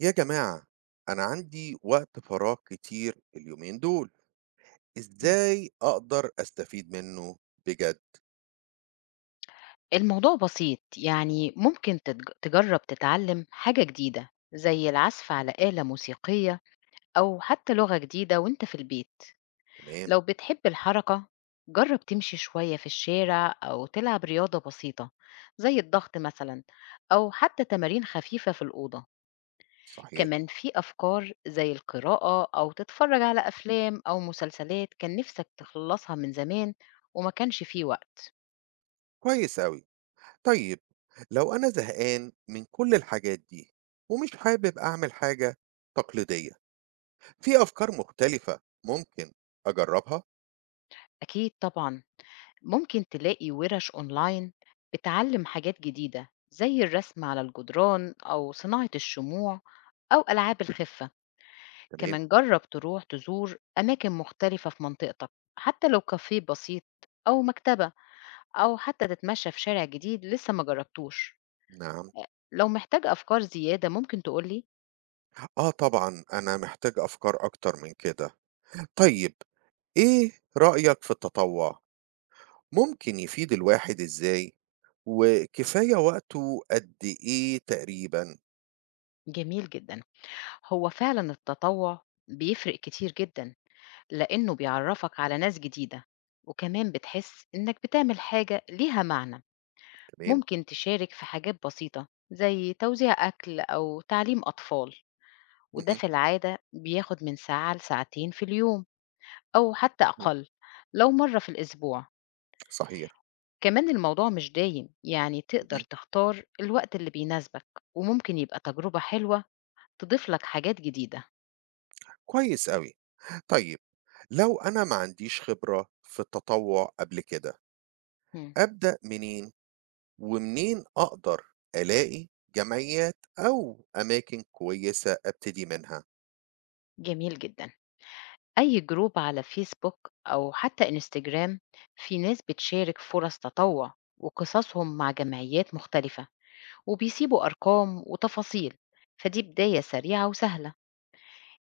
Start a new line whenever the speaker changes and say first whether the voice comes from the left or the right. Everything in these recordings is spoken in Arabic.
right: يا جماعة، أنا عندي وقت فراغ كتير اليومين دول.
left: إمم.
right: إزاي أقدر أستفيد منه؟ بجد.
left: الموضوع بسيط، يعني ممكن تجرّب تتعلّم حاجة جديدة، زي العزف على آلة موسيقية أو حتى لغة جديدة وأنت في البيت.
right: تمام.
left: لو بتحب الحركة، جرّب تمشي شوية في الشارع أو تلعب رياضة بسيطة زي الضغط مثلًا أو حتى تمارين خفيفة في الأوضة.
right: صحيح.
left: كمان في أفكار زي القراءة أو تتفرّج على أفلام أو مسلسلات كان نِفْسك تخلّصها من زمان وما كانش في وقت.
right: كويس أوي. طيب، لو أنا زهقان من كل الحاجات دي ومش حابب أعمل حاجة تقليدية، في أفكار مختلفة ممكن أجربها؟
left: أكيد طبعًا. ممكن تلاقي ورش أونلاين بتعلم حاجات جديدة زي الرسم على الجدران أو صناعة الشموع أو ألعاب الخفة.
right: تمام.
left: كمان جرب تروح تزور أماكن مختلفة في منطقتك حتى لو كافيه بسيط أو مكتبة أو حتى تتمشى في شارع جديد لسه ما جربتوش.
right: نعم.
left: لو محتاج أفكار زيادة ممكن تقولي.
right: آه طبعا، أنا محتاج أفكار أكتر من كده. طيب، إيه رأيك في التطوع؟ ممكن يفيد الواحد إزاي، وكفاية وقته قد إيه تقريبًا؟
left: جميل جدا، هو فعلا التطوع بيفرق كتير جدا، لأنه بيعرّفك على ناس جديدة، وكمان بتحس إنك بتعمل حاجة ليها معنى،
right: تمام،
left: ممكن تشارك في حاجات بسيطة زي توزيع أكل أو تعليم أطفال، وده
right: اهم،
left: في العادة بياخد من ساعة لساعتين في اليوم أو حتى
right: إمم،
left: أقل لو مرة في الأسبوع،
right: صحيح،
left: كمان الموضوع مش دايم، يعني تقدر
right: اهم،
left: تختار الوقت اللي بيناسبك، وممكن يبقى تجربة حلوة تضيف لك حاجات جديدة.
right: كويس أوي. طيب، لو أنا ما عنديش خبرة في التطوع قبل كده،
left: إمم،
right: أبدأ منين، ومنين أقدر ألاقي جمعيات أو أماكن كويسة أبتدي منها؟
left: جميل جدًا. أي جروب على فيسبوك أو حتى إنستجرام في ناس بتشارك فرص تطوع وقصصهم مع جمعيات مختلفة وبيسيبوا أرقام وتفاصيل، فدي بداية سريعة وسهلة.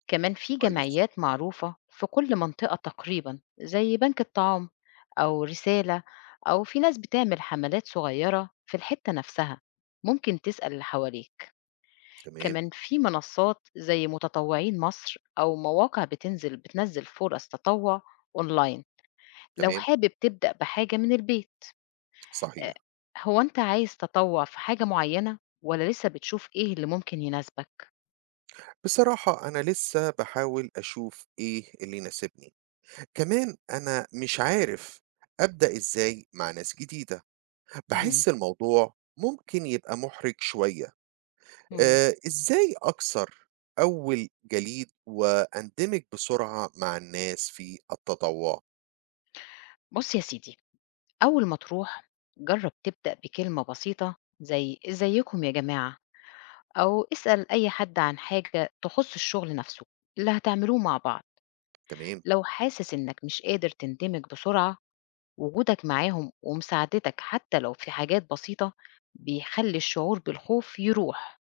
left: كمان في
right: كويس.
left: جمعيات معروفة في كل منطقة تقريبا زي بنك الطعام أو رسالة، أو في ناس بتعمل حملات صغيرة في الحتة نفسها، ممكن تسأل اللي حواليك.
right: تمام.
left: كمان في منصات زي متطوعين مصر أو مواقع بتنزل فرص تطوع أونلاين لو
right: تمام.
left: حابب تبدأ بحاجة من البيت. آه،
right: صحيح.
left: هو أنت عايز تطوع في حاجة معينة ولا لسه بتشوف إيه اللي ممكن يناسبك؟
right: بصراحة أنا لسه باحاول أشوف إيه اللي يناسبني. كمان أنا مش عارف أبدأ إزاي مع ناس جديدة.
left: مم.
right: باحس الموضوع ممكن يبقى محرج شوية.
left: مم.
right: آه، إزاي أكسر أول جليد وأندمج بسرعة مع الناس في التطوع؟
left: بص يا سيدي، أول ما تروح جرب تبدأ بكلمة بسيطة زي إزيكم يا جماعة، أو اسأل أي حد عن حاجة تخص الشغل نفسه اللي هتعملوه مع بعض.
right: تمام.
left: لو حاسس إنك مش قادر تندمج بسرعة، وجودك معاهم ومساعدتك حتى لو في حاجات بسيطة بيخلي الشعور بالخوف يروح.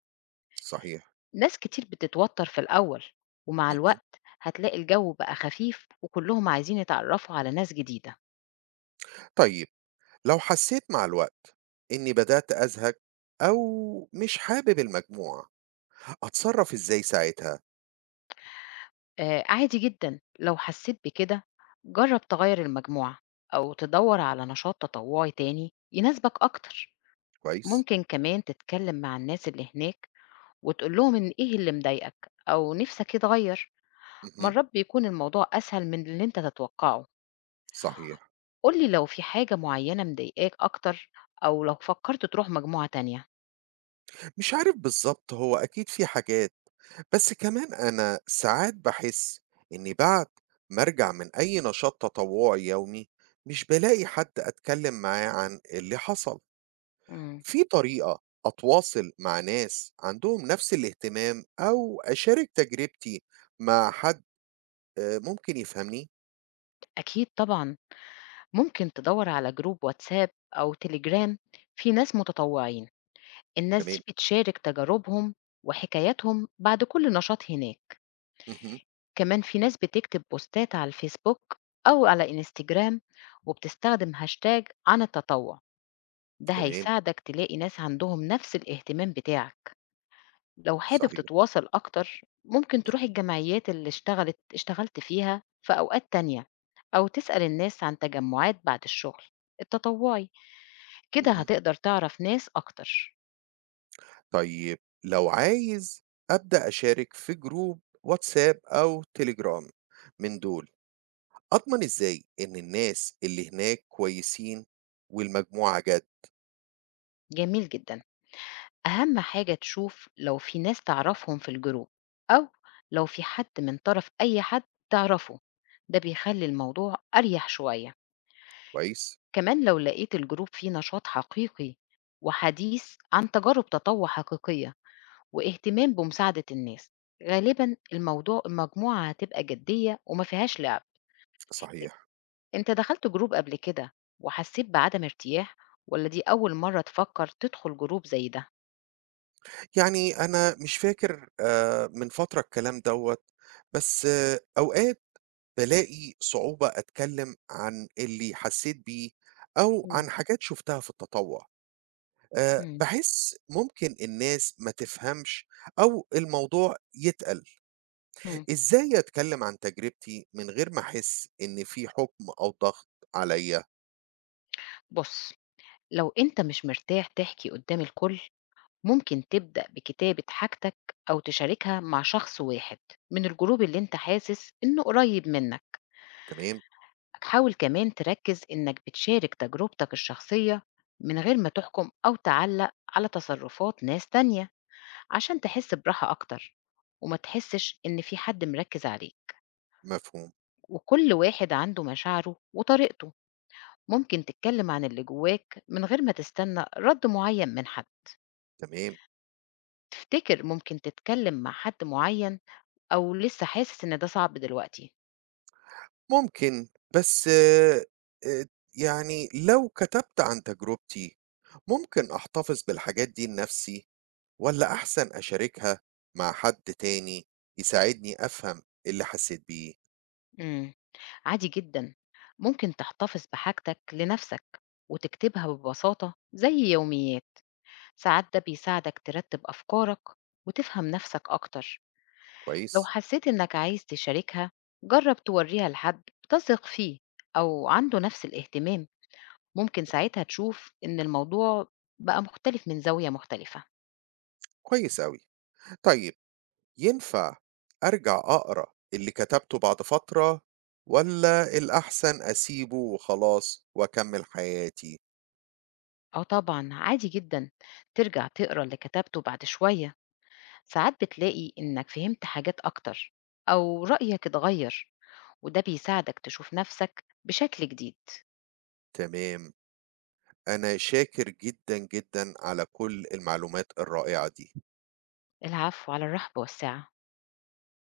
right: صحيح.
left: ناس كتير بتتوتر في الأول، ومع
right: مهم.
left: الوقت هتلاقي الجو بقى خفيف وكلهم عايزين يتعرفوا على ناس جديدة.
right: طيب، لو حسيت مع الوقت إني بدأت أزهق أو مش حابب المجموعة، أتصرف إزاي ساعتها؟
left: آه عادي جدا لو حسيت بكده، جرب تغير المجموعة أو تدور على نشاط تطوعي تاني يناسبك أكتر.
right: كويس.
left: ممكن كمان تتكلم مع الناس اللي هناك وتقول لهم إن إيه اللي مضايقك أو نفسك يتغير.
right: مهم.
left: مرات بيكون الموضوع أسهل من اللي أنت تتوقعه.
right: صحيح.
left: قولي لو في حاجة معينة مضايقاك أكتر، أو لو فكرت تروح مجموعة تانية.
right: مش عارف بالظبط، هو أكيد في حاجات، بس كمان أنا ساعات باحس إني بعد ما أرجع من أي نشاط تطوعي يومي، مش بالاقي حد أتكلم معاه عن اللي حصل.
left: مم.
right: في طريقة أتواصل مع ناس عندهم نفس الاهتمام أو أشارك تجربتي مع حد ممكن يفهمني؟
left: أكيد طبعا، ممكن تدور على جروب واتساب أو تليجرام، في ناس متطوعين، الناس
right: تمام،
left: دي بتشارك تجاربهم وحكاياتهم بعد كل نشاط هناك.
right: اهم،
left: كمان في ناس بتكتب بوستات على الفيسبوك أو على إنستجرام وبتستخدم هاشتاج عن التطوع، ده
right: تمام،
left: هيساعدك تلاقي ناس عندهم نفس الاهتمام بتاعك. لو حابب
right: صحيح،
left: تتواصل أكتر ممكن تروح
right: اهم،
left: الجمعيات اللي اشتغلت فيها في أوقات تانية، أو تسأل الناس عن تجمعات بعد الشغل التطوعي، كده
right: اهم.
left: هتقدر تعرف ناس أكتر.
right: طيب، لو عايز أبدأ أشارك في جروب واتساب أو تليجرام من دول، أضمن إزاي إن الناس اللي هناك كويسين والمجموعة جد؟
left: جميل جدا، أهم حاجة تشوف لو في ناس تعرفهم في الجروب، أو لو في حد من طرف أي حد تعرفه، ده بيخلي الموضوع أريح شوية.
right: كويس؟
left: كمان لو لقيت الجروب فيه نشاط حقيقي وحديث عن تجارب تطوع حقيقية واهتمام بمساعدة الناس، غالبا الموضوع المجموعة هتبقى جدية وما فيهاش لعب.
right: صحيح.
left: انت دخلت جروب قبل كده وحسيت بعدم ارتياح، ولا دي أول مرة تفكر تدخل جروب زي ده؟
right: يعني أنا مش فاكر من فترة الكلام دوّة، بس آه، أوقات بالاقي صعوبة أتكلّم عن اللي حسّيت بيه أو
left: مم.
right: عن حاجات شُفتها في التطوّع.
left: مم.
right: باحس ممكن الناس ما تفهمش أو الموضوع يتقل.
left: مم.
right: إزاي أتكلّم عن تجربتي من غير ما أحس إن في حُكم أو ضغط عليّا؟
left: بص، لو انت مش مرتاح تحكي قدام الكل ممكن تبدأ بكتابة حاجتك أو تشاركها مع شخص واحد من الجروب اللي انت حاسس انه قريب منك.
right: تمام.
left: حاول كمان تركز إنك بتشارك تجربتك الشخصية من غير ما تحكم أو تعلق على تصرفات ناس تانية، عشان تحس براحة أكتر وما تحسش إن في حد مركز عليك.
right: مفهوم.
left: وكل واحد عنده مشاعره وطريقته، ممكن تتكلم عن اللي جواك من غير ما تستنى رد معين من حد.
right: تمام.
left: تفتكر ممكن تتكلم مع حد معين، أو لسه حاسس إن ده صعب دلوقتي؟
right: ممكن، بس يعني لو كتبت عن تجربتي، ممكن أحتفظ بالحاجات دي لنفسي والّا أحسن أشاركها مع حد تاني يساعدني أفهم اللي حسيت بيه؟
left: مم. عادي جدًا، ممكن تحتفظ بحاجتك لنفسك وتكتبها ببساطة زي يوميات، ساعات ده بيساعدك ترتب أفكارك وتفهم نفسك أكتر. لو
right: كويس؟
left: حسيت إنك عايز تشاركها، جرب توريها لحد بتثق فيه أو عنده نفس الاهتمام، ممكن ساعتها تشوف إن الموضوع بقى مختلف من زاوية مختلفة.
right: كويس أوي. طيب، ينفع أرجع أقرا اللي كتبته بعد فترة والّا الأحسن أسيبه وخلاص وأكمّل حياتي؟
left: آه طبعًا، عادي جدًا ترجع تقرا اللي كتبته بعد شوية، ساعات بتلاقي إنك فهمت حاجات أكتر أو رأيك اتغير، وده بيساعدك تشوف نفسك بشكل جديد.
right: تمام، أنا شاكر جدًا، جدًا على كل المعلومات الرائعة دي.
left: العفو، على الرحب والسعة.